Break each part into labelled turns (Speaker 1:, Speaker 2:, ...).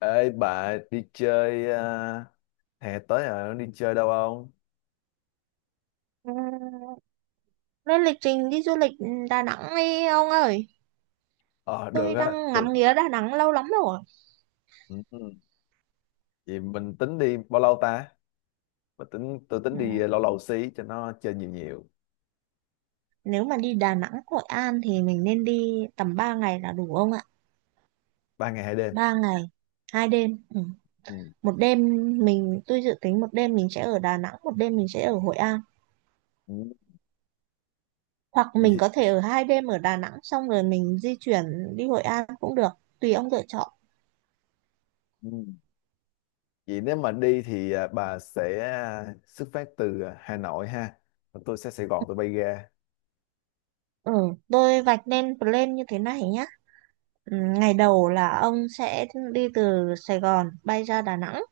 Speaker 1: Ê bà đi chơi à, hè tới rồi đi chơi đâu không?
Speaker 2: Ừ, lên lịch trình đi du lịch Đà Nẵng đi ông ơi.
Speaker 1: Ờ được
Speaker 2: Tôi
Speaker 1: á.
Speaker 2: đang ngắm nghía Đà Nẵng lâu lắm rồi.
Speaker 1: Ừ, ừ. Vậy mình tính đi bao lâu ta? Mình tính tôi
Speaker 2: Ừ,
Speaker 1: tính đi lâu lâu xí cho nó chơi nhiều nhiều.
Speaker 2: nếu mà đi Đà Nẵng, Hội An thì mình nên đi tầm 3 ngày là đủ ông ạ?
Speaker 1: 3 ngày 2 đêm.
Speaker 2: Ba ngày, 2 đêm. Ừ.
Speaker 1: Ừ.
Speaker 2: Một đêm tôi dự tính một đêm mình sẽ ở Đà Nẵng, một đêm mình sẽ ở Hội An.
Speaker 1: Ừ.
Speaker 2: Hoặc
Speaker 1: Vậy,
Speaker 2: mình
Speaker 1: thì-
Speaker 2: có thể ở hai đêm ở Đà Nẵng xong rồi mình di chuyển đi Hội An cũng được, tùy ông lựa chọn.
Speaker 1: ừ. Vậy nếu mà đi thì bà sẽ xuất phát từ Hà Nội ha. Còn tôi sẽ Sài Gòn tôi bay ra.
Speaker 2: Ừ, tôi vạch nên plan như thế này nhé. Ừ, ngày đầu là ông sẽ đi từ Sài Gòn bay ra Đà Nẵng.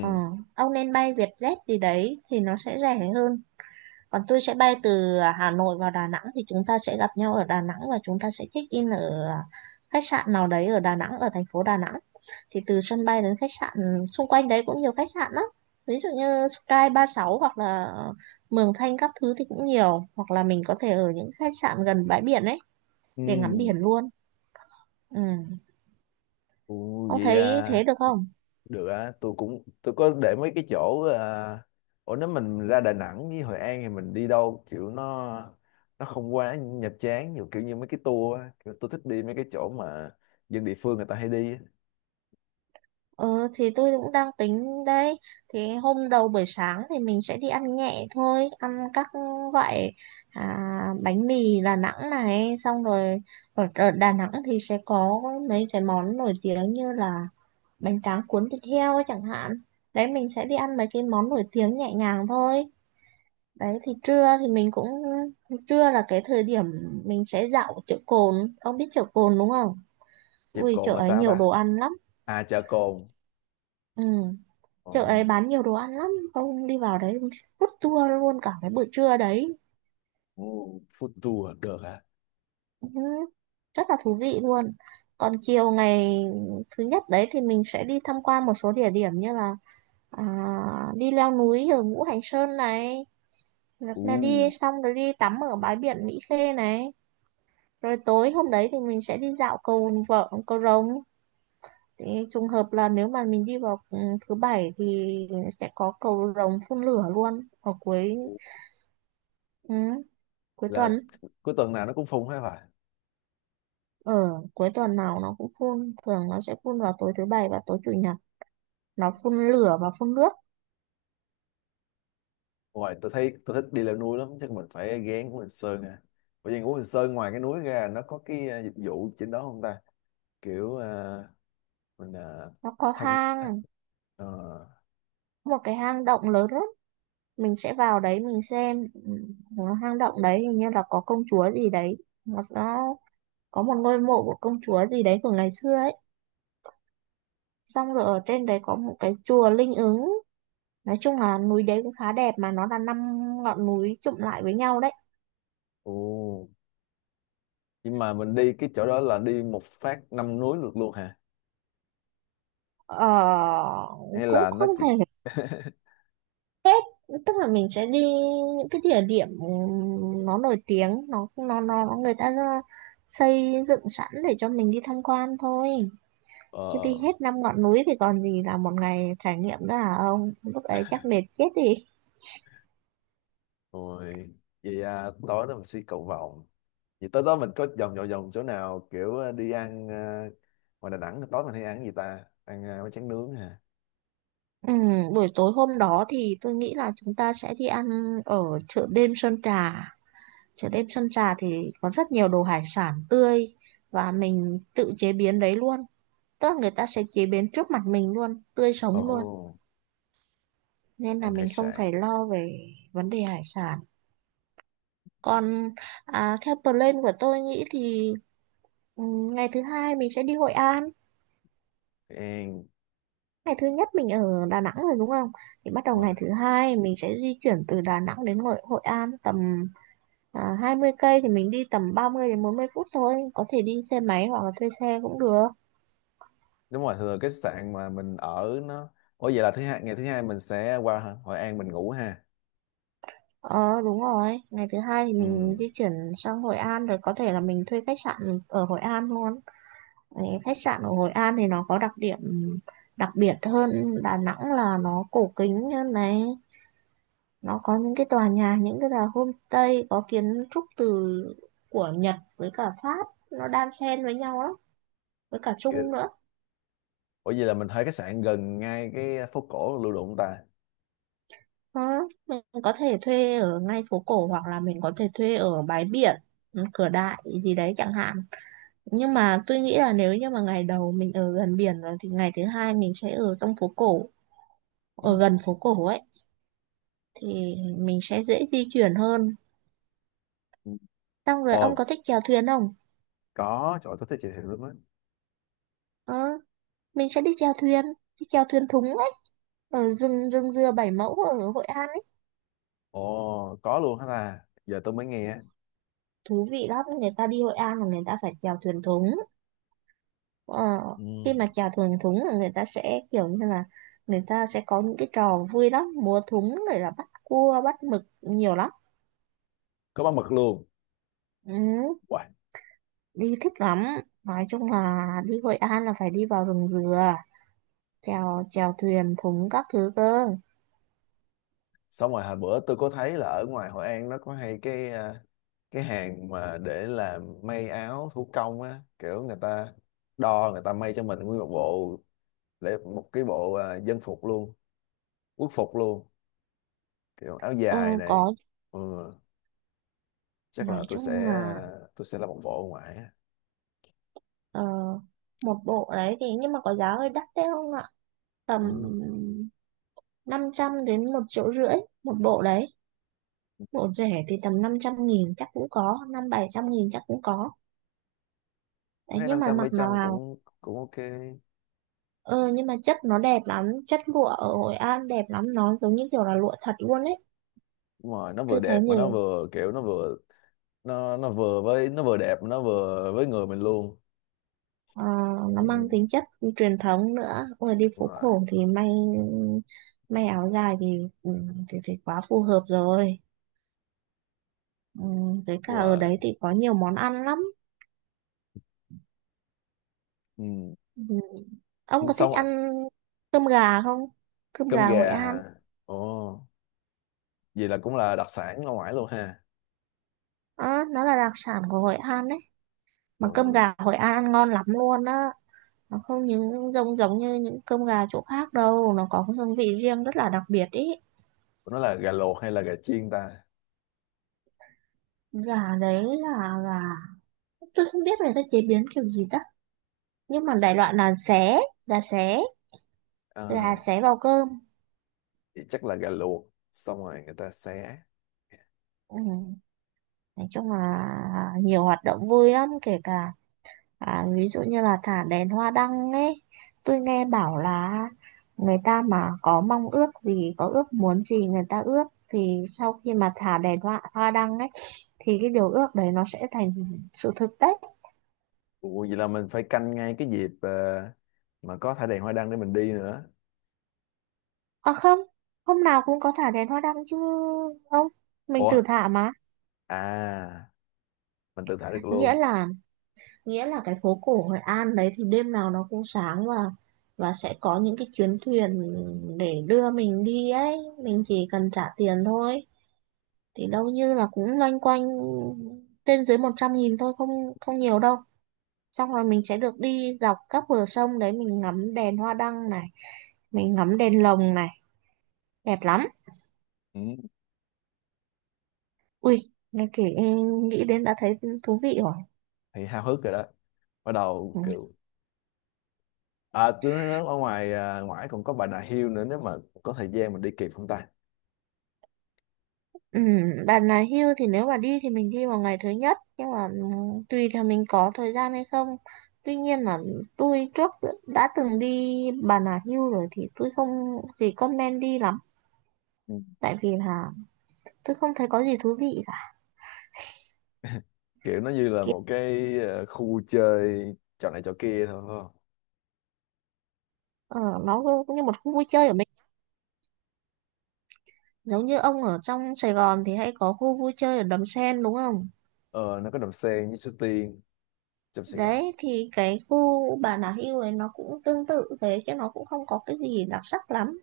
Speaker 2: Ờ, ông nên bay Vietjet gì đấy thì nó sẽ rẻ hơn. Còn tôi sẽ bay từ Hà Nội vào Đà Nẵng thì chúng ta sẽ gặp nhau ở Đà Nẵng và chúng ta sẽ check in ở khách sạn nào đấy ở Đà Nẵng, ở thành phố Đà Nẵng. Thì từ sân bay đến khách sạn xung quanh đấy cũng nhiều khách sạn lắm. Ví dụ như Sky ba mươi sáu hoặc là Mường Thanh các thứ thì cũng nhiều. Hoặc là mình có thể ở những khách sạn gần bãi biển ấy
Speaker 1: Ừ.
Speaker 2: để ngắm biển luôn. Ừ.
Speaker 1: Ủa,
Speaker 2: Ông
Speaker 1: vậy
Speaker 2: thấy thế
Speaker 1: à,
Speaker 2: được không?
Speaker 1: được á, tôi có để mấy cái chỗ ủa, nếu mình ra Đà Nẵng với Hội An thì mình đi đâu kiểu nó không quá nhập chán nhiều kiểu như mấy cái tour á. Kiểu tôi thích đi mấy cái chỗ mà dân địa phương người ta hay đi á.
Speaker 2: Ừ thì tôi cũng đang tính đấy. Thì hôm đầu buổi sáng thì mình sẽ đi ăn nhẹ thôi. Ăn các loại à, bánh mì Đà Nẵng này. Xong rồi ở Đà Nẵng thì sẽ có mấy cái món nổi tiếng như là bánh tráng cuốn thịt heo ấy chẳng hạn. Đấy, mình sẽ đi ăn mấy cái món nổi tiếng nhẹ nhàng thôi. Đấy thì trưa thì mình cũng, trưa là cái thời điểm mình sẽ dạo chợ Cồn. Ông biết chợ Cồn đúng không?
Speaker 1: Chèo
Speaker 2: Ui chợ
Speaker 1: cồn là
Speaker 2: ấy
Speaker 1: sao
Speaker 2: nhiều
Speaker 1: ta?
Speaker 2: đồ ăn lắm.
Speaker 1: À, chợ cồn.
Speaker 2: Ừ,
Speaker 1: Ờ.
Speaker 2: chợ đấy bán nhiều đồ ăn lắm, ông đi vào đấy ông food tour luôn cả cái buổi trưa đấy.
Speaker 1: Ồ, food tour được hả?
Speaker 2: Ừ, rất là thú vị luôn. Còn chiều ngày thứ nhất đấy thì mình sẽ đi tham quan một số địa điểm như là à, đi leo núi ở Ngũ Hành Sơn này, hoặc là đi
Speaker 1: Ồ,
Speaker 2: xong rồi đi tắm ở bãi biển Mỹ Khê này, rồi tối hôm đấy thì mình sẽ đi dạo cầu vợ cầu rồng. Thì trùng hợp là nếu mà mình đi vào thứ bảy thì sẽ có cầu rồng phun lửa luôn ở cuối, ừ, cuối
Speaker 1: là
Speaker 2: tuần.
Speaker 1: cuối tuần nào nó cũng phun hết phải?
Speaker 2: Ở cuối tuần nào nó cũng phun, thường nó sẽ phun vào tối thứ bảy và tối chủ nhật, nó phun lửa và phun nước.
Speaker 1: Ngoài tôi thấy tôi thích đi leo núi lắm, chắc mình phải ghé Ngũ Hành Sơn nè. Bởi vì Ngũ Hành Sơn ngoài cái núi ra nó có cái dịch vụ trên đó không ta? Kiểu ờ, mình à,
Speaker 2: Nó có
Speaker 1: thăm tha-
Speaker 2: hang,
Speaker 1: ờ,
Speaker 2: một cái hang động lớn lắm, mình sẽ vào đấy mình xem. Ừ, hang động đấy hình như là có công chúa gì đấy, nó có một ngôi mộ của công chúa gì đấy của ngày xưa ấy, xong rồi ở trên đấy có một cái chùa linh ứng. Nói chung là núi đấy cũng khá đẹp mà nó là năm ngọn núi chụm lại với nhau đấy.
Speaker 1: ồ. Nhưng mà mình đi cái chỗ đó là đi một phát 5 núi được luôn hả?
Speaker 2: Ờ,
Speaker 1: Hay
Speaker 2: cũng
Speaker 1: là nó
Speaker 2: không
Speaker 1: chỉ
Speaker 2: thể, tức là mình sẽ đi những cái địa điểm nó nổi tiếng, nó người ta xây dựng sẵn để cho mình đi tham quan thôi, chứ
Speaker 1: ờ.
Speaker 2: đi hết năm ngọn núi thì còn gì là một ngày trải nghiệm nữa hả ông, lúc ấy chắc mệt chết đi.
Speaker 1: Rồi, vậy tối đó mình đi cầu vồng. Vậy tối đó mình có vòng vòng vòng chỗ nào kiểu đi ăn ngoài Đà Nẵng, tối mình hay ăn cái gì ta, ăn bánh tráng nướng hả?
Speaker 2: Ừ, buổi tối hôm đó thì tôi nghĩ là chúng ta sẽ đi ăn ở chợ đêm Sơn Trà. Chợ đêm Sơn Trà thì có rất nhiều đồ hải sản tươi và mình tự chế biến đấy luôn, tức là người ta sẽ chế biến trước mặt mình luôn, tươi
Speaker 1: Ồ,
Speaker 2: sống luôn, nên là
Speaker 1: ăn hải
Speaker 2: mình không
Speaker 1: sản.
Speaker 2: phải lo về vấn đề hải sản. Còn theo plan của tôi nghĩ thì ừ, ngày thứ hai mình sẽ đi Hội An.
Speaker 1: Ăn
Speaker 2: Ngày thứ nhất mình ở Đà Nẵng rồi đúng không, thì bắt đầu
Speaker 1: đúng rồi.
Speaker 2: ngày thứ hai mình sẽ di chuyển từ Đà Nẵng đến Hội An tầm 20 cây, thì mình đi tầm 30 đến 40 phút thôi, có thể đi xe máy hoặc là thuê xe cũng được.
Speaker 1: Đúng rồi, thường cái sạn mà mình ở nó... Ủa, vậy là thứ hai, ngày thứ hai mình sẽ qua Hội An mình ngủ ha?
Speaker 2: Ờ đúng rồi, ngày thứ hai thì
Speaker 1: Ừ.
Speaker 2: mình di chuyển sang Hội An rồi có thể là mình thuê khách sạn ở Hội An luôn. Đấy, khách sạn ở Hội An thì nó có đặc điểm đặc biệt hơn Đà Nẵng là nó cổ kính hơn này, nó có những cái tòa nhà, những cái tòa homestay có kiến trúc từ của Nhật với cả Pháp nó đan xen với nhau lắm, với cả Trung nữa.
Speaker 1: Ủa vậy là mình thuê khách sạn gần ngay cái phố cổ Lưu Động ta?
Speaker 2: Ờ, mình có thể thuê ở ngay phố cổ hoặc là mình có thể thuê ở bãi biển cửa đại gì đấy chẳng hạn, nhưng mà tôi nghĩ là nếu như mà ngày đầu mình ở gần biển rồi thì ngày thứ hai mình sẽ ở trong phố cổ, ở gần phố cổ ấy, thì mình sẽ dễ di chuyển hơn.
Speaker 1: Ừ.
Speaker 2: Xong rồi ông có
Speaker 1: Ồ,
Speaker 2: thích chèo thuyền không?
Speaker 1: có, trời ơi, tôi thích chị thiệu lắm á.
Speaker 2: Ờ, mình sẽ đi chèo thuyền thúng ấy, ở rừng rừng dừa Bảy Mẫu ở Hội An ấy.
Speaker 1: Ồ, có luôn hả ta? Giờ tôi mới nghe.
Speaker 2: Thú vị lắm, người ta đi Hội An là người ta phải chèo thuyền thúng. Ờ,
Speaker 1: Ừ.
Speaker 2: khi mà chèo thuyền thúng là người ta sẽ kiểu như là người ta sẽ có những cái trò vui lắm, múa thúng rồi là bắt cua, bắt mực nhiều lắm.
Speaker 1: Có bán mực luôn.
Speaker 2: Ừ,
Speaker 1: Wow.
Speaker 2: đi thích lắm. Nói chung là đi Hội An là phải đi vào rừng dừa, chèo chèo thuyền thúng các thứ cơ.
Speaker 1: Xong rồi hồi bữa tôi có thấy là ở ngoài Hội An nó có hay cái cái hàng mà để làm may áo thủ công á, kiểu người ta đo người ta may cho mình nguyên một bộ, để một cái bộ dân phục luôn, quốc phục luôn, kiểu áo dài
Speaker 2: Ừ,
Speaker 1: này.
Speaker 2: có.
Speaker 1: Ừ. Chắc
Speaker 2: Nói
Speaker 1: là tôi
Speaker 2: chung
Speaker 1: sẽ
Speaker 2: là
Speaker 1: ờ, tôi sẽ làm một bộ ở ngoài.
Speaker 2: ờ, một bộ đấy thì nhưng mà có giá hơi đắt đấy không ạ, tầm
Speaker 1: Ừ.
Speaker 2: 500 đến một triệu rưỡi một bộ đấy. Bộ rẻ thì tầm 500 nghìn chắc cũng có, năm bảy trăm nghìn chắc cũng có đấy,
Speaker 1: Thấy
Speaker 2: nhưng
Speaker 1: năm
Speaker 2: mà
Speaker 1: trăm
Speaker 2: mặc
Speaker 1: mấy
Speaker 2: nó
Speaker 1: trăm
Speaker 2: vào
Speaker 1: cũng cũng ok.
Speaker 2: ờ nhưng mà chất nó đẹp lắm, chất lụa ở Hội An đẹp lắm, nó giống như kiểu là lụa thật luôn ấy.
Speaker 1: Nhưng mà nó vừa
Speaker 2: Tôi thấy
Speaker 1: đẹp mà nó
Speaker 2: nhiều.
Speaker 1: vừa kiểu nó vừa với nó vừa đẹp mà nó vừa với người mình luôn.
Speaker 2: Ờ, nó
Speaker 1: Ừ.
Speaker 2: mang tính chất truyền thống nữa. Ôi, đi
Speaker 1: Đúng
Speaker 2: phố
Speaker 1: rồi.
Speaker 2: cổ thì may, may áo dài thì, ừ, thì quá phù hợp rồi. Ừ, với cả
Speaker 1: Đúng
Speaker 2: ở
Speaker 1: rồi.
Speaker 2: đấy thì có nhiều món ăn lắm.
Speaker 1: Ừ.
Speaker 2: Ừ. Ông
Speaker 1: Ừ,
Speaker 2: có
Speaker 1: xong
Speaker 2: thích ăn
Speaker 1: rồi.
Speaker 2: cơm gà không? Cơm
Speaker 1: Cơm
Speaker 2: gà Hội
Speaker 1: gà
Speaker 2: An.
Speaker 1: hả? Ồ, vậy là cũng là đặc sản ở ngoài luôn ha.
Speaker 2: Ờ, nó là đặc sản của Hội An đấy. Mà cơm
Speaker 1: Ồ,
Speaker 2: gà Hội An ăn ngon lắm luôn á. Nó không những giống giống như những cơm gà chỗ khác đâu. Nó có cái hương vị riêng rất là đặc biệt ý.
Speaker 1: nó là gà luộc hay là gà chiên ta?
Speaker 2: Gà đấy là gà... Tôi không biết người ta chế biến kiểu gì đó. Nhưng mà đại loại là xé. Gà xé.
Speaker 1: À,
Speaker 2: Gà xé vào cơm.
Speaker 1: vậy chắc là gà luộc xong rồi người ta xé.
Speaker 2: Ừ. Nói chung là nhiều hoạt động vui lắm. Kể cả, à, ví dụ như là thả đèn hoa đăng ấy, tôi nghe bảo là người ta mà có mong ước gì, có ước muốn gì người ta ước thì sau khi mà thả đèn hoa, hoa đăng ấy thì cái điều ước đấy nó sẽ thành sự thực đấy.
Speaker 1: Ồ, vậy là mình phải canh ngay cái dịp mà có thả đèn hoa đăng để mình đi nữa.
Speaker 2: À không, hôm nào cũng có thả đèn hoa đăng chứ, không, mình
Speaker 1: Ủa,
Speaker 2: tự thả mà.
Speaker 1: à, mình tự thả được
Speaker 2: Nghĩa
Speaker 1: luôn?
Speaker 2: là nghĩa là cái phố cổ Hội An đấy thì đêm nào nó cũng sáng, và sẽ có những cái chuyến thuyền để đưa mình đi ấy, mình chỉ cần trả tiền thôi. Thì đâu như là cũng loanh quanh trên dưới 100 nghìn thôi, không, không nhiều đâu. Xong rồi mình sẽ được đi dọc các bờ sông đấy, mình ngắm đèn hoa đăng này, mình ngắm đèn lồng này, đẹp lắm.
Speaker 1: Ừ,
Speaker 2: Ui nghe kể nghĩ đến đã thấy thú vị rồi.
Speaker 1: thì háo hức rồi đó. Bắt đầu
Speaker 2: Ừ.
Speaker 1: kiểu... À, tôi nói ở ngoài ngoại còn có Bà Nà Hills nữa, nếu mà có thời gian mình đi kịp không ta?
Speaker 2: Ừ, bạn là hưu thì nếu mà đi thì mình đi vào ngày thứ nhất, nhưng mà ừ, tùy theo mình có thời gian hay không. Tuy nhiên là tôi trước đã từng đi Bà Nà Hưu rồi thì tôi không thì comment đi lắm,
Speaker 1: Ừ.
Speaker 2: tại vì là tôi không thấy có gì thú vị.
Speaker 1: Kiểu nó như là
Speaker 2: Kiểu
Speaker 1: một cái khu chơi trò này trò kia thôi phải không?
Speaker 2: ờ, nó cứ như một khu vui chơi ở mình, giống như ông ở trong Sài Gòn thì hay có khu vui chơi ở Đầm Sen đúng không,
Speaker 1: Ờ, nó có Đầm Sen với Suối Tiên trong Sài Gòn.
Speaker 2: đấy thì cái khu Bà Nà Hills này nó cũng tương tự thế chứ nó cũng không có cái gì đặc sắc lắm.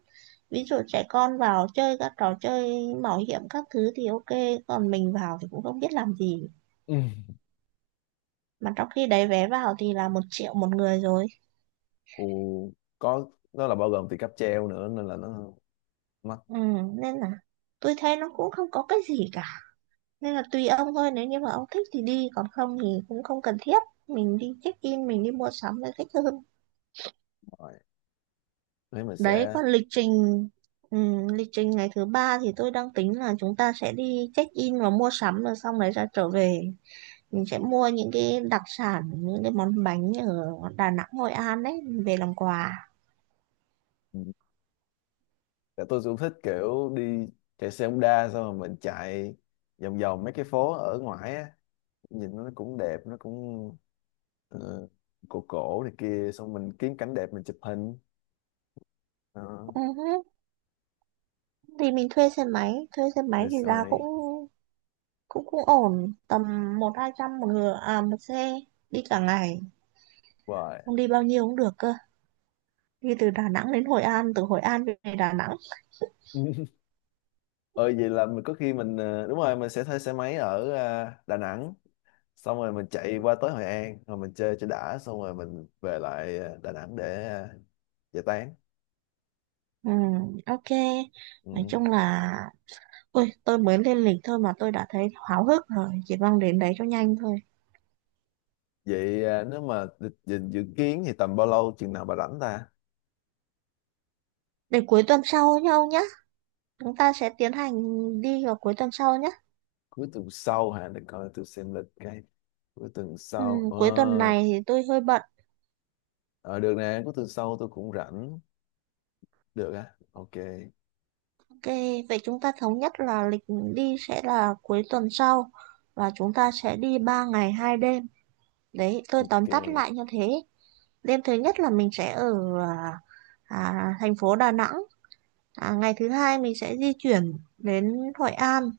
Speaker 2: Ví dụ trẻ con vào chơi các trò chơi mạo hiểm các thứ thì ok, còn mình vào thì cũng không biết làm gì,
Speaker 1: Ừ.
Speaker 2: mà trong khi đấy vé vào thì là một triệu một người rồi.
Speaker 1: Ồ, có, nó là bao gồm tiền cáp treo nữa nên là nó mắc.
Speaker 2: Ừ, nên là tôi thấy nó cũng không có cái gì cả, nên là tùy ông thôi, nếu như mà ông thích thì đi, còn không thì cũng không cần thiết, mình đi check in mình đi mua sắm là thích hơn.
Speaker 1: Mỏi thế mình
Speaker 2: Đấy
Speaker 1: sẽ...
Speaker 2: còn lịch trình, lịch trình ngày thứ ba thì tôi đang tính là chúng ta sẽ đi check in và mua sắm rồi xong đấy ra trở về, mình sẽ mua những cái đặc sản, những cái món bánh ở Đà Nẵng Hội An đấy về làm quà.
Speaker 1: Ừ. Tại tôi cũng thích kiểu đi chạy xe Honda, xong rồi mình chạy vòng vòng mấy cái phố ở ngoài á, nhìn nó cũng đẹp, nó cũng ờ, cổ cổ này kia, xong mình kiếm cảnh đẹp mình chụp hình đó.
Speaker 2: Ừ hứ. Thì mình thuê xe máy, thuê xe máy
Speaker 1: Rồi
Speaker 2: thì
Speaker 1: sau
Speaker 2: giá cũng
Speaker 1: này
Speaker 2: cũng cũng ổn, tầm một hai trăm một người à một xe, đi cả ngày
Speaker 1: hoài
Speaker 2: không đi bao nhiêu cũng được cơ, đi từ Đà Nẵng đến Hội An, từ Hội An về Đà Nẵng.
Speaker 1: ờ, vậy là mình có khi mình đúng rồi, mình sẽ thuê xe máy ở Đà Nẵng, xong rồi mình chạy qua tới Hội An rồi mình chơi cho đã, xong rồi mình về lại Đà Nẵng để giải tán.
Speaker 2: Ừ, ok. Nói
Speaker 1: Ừ.
Speaker 2: chung là ôi tôi mới lên lịch thôi mà tôi đã thấy háo hức rồi, chỉ mong đến đấy cho nhanh thôi.
Speaker 1: Vậy nếu mà dự kiến thì tầm bao lâu, chừng nào bà rảnh ta?
Speaker 2: Để cuối tuần sau nhau nhá, chúng ta sẽ tiến hành đi vào cuối tuần sau nhá.
Speaker 1: Cuối tuần sau hả? Để coi tôi xem lịch cái. Cuối tuần
Speaker 2: Ừ,
Speaker 1: sau
Speaker 2: cuối tuần
Speaker 1: ờ.
Speaker 2: này thì tôi hơi bận.
Speaker 1: Ờ, được nè, cuối tuần sau tôi cũng rảnh. Được á, ok.
Speaker 2: Ok, vậy chúng ta thống nhất là lịch đi sẽ là cuối tuần sau, và chúng ta sẽ đi 3 ngày hai đêm. Đấy tôi tóm tắt
Speaker 1: Ok.
Speaker 2: lại như thế. Đêm thứ nhất là mình sẽ ở à, thành phố Đà Nẵng. À, ngày thứ hai mình sẽ di chuyển đến Hội An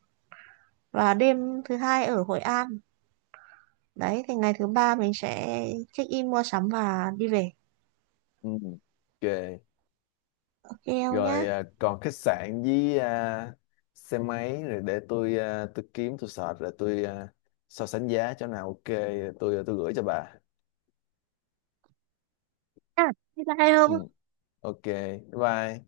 Speaker 2: và đêm thứ hai ở Hội An. Đấy, thì ngày thứ ba mình sẽ check in mua sắm và đi về.
Speaker 1: Ừ. Ok.
Speaker 2: Ok không nhá?
Speaker 1: Rồi còn khách sạn với xe máy rồi, để tôi kiếm tôi search rồi so sánh giá chỗ nào ok rồi tôi gửi cho bà.
Speaker 2: À, thế là
Speaker 1: Ừ.
Speaker 2: không?
Speaker 1: Ok, bye bye.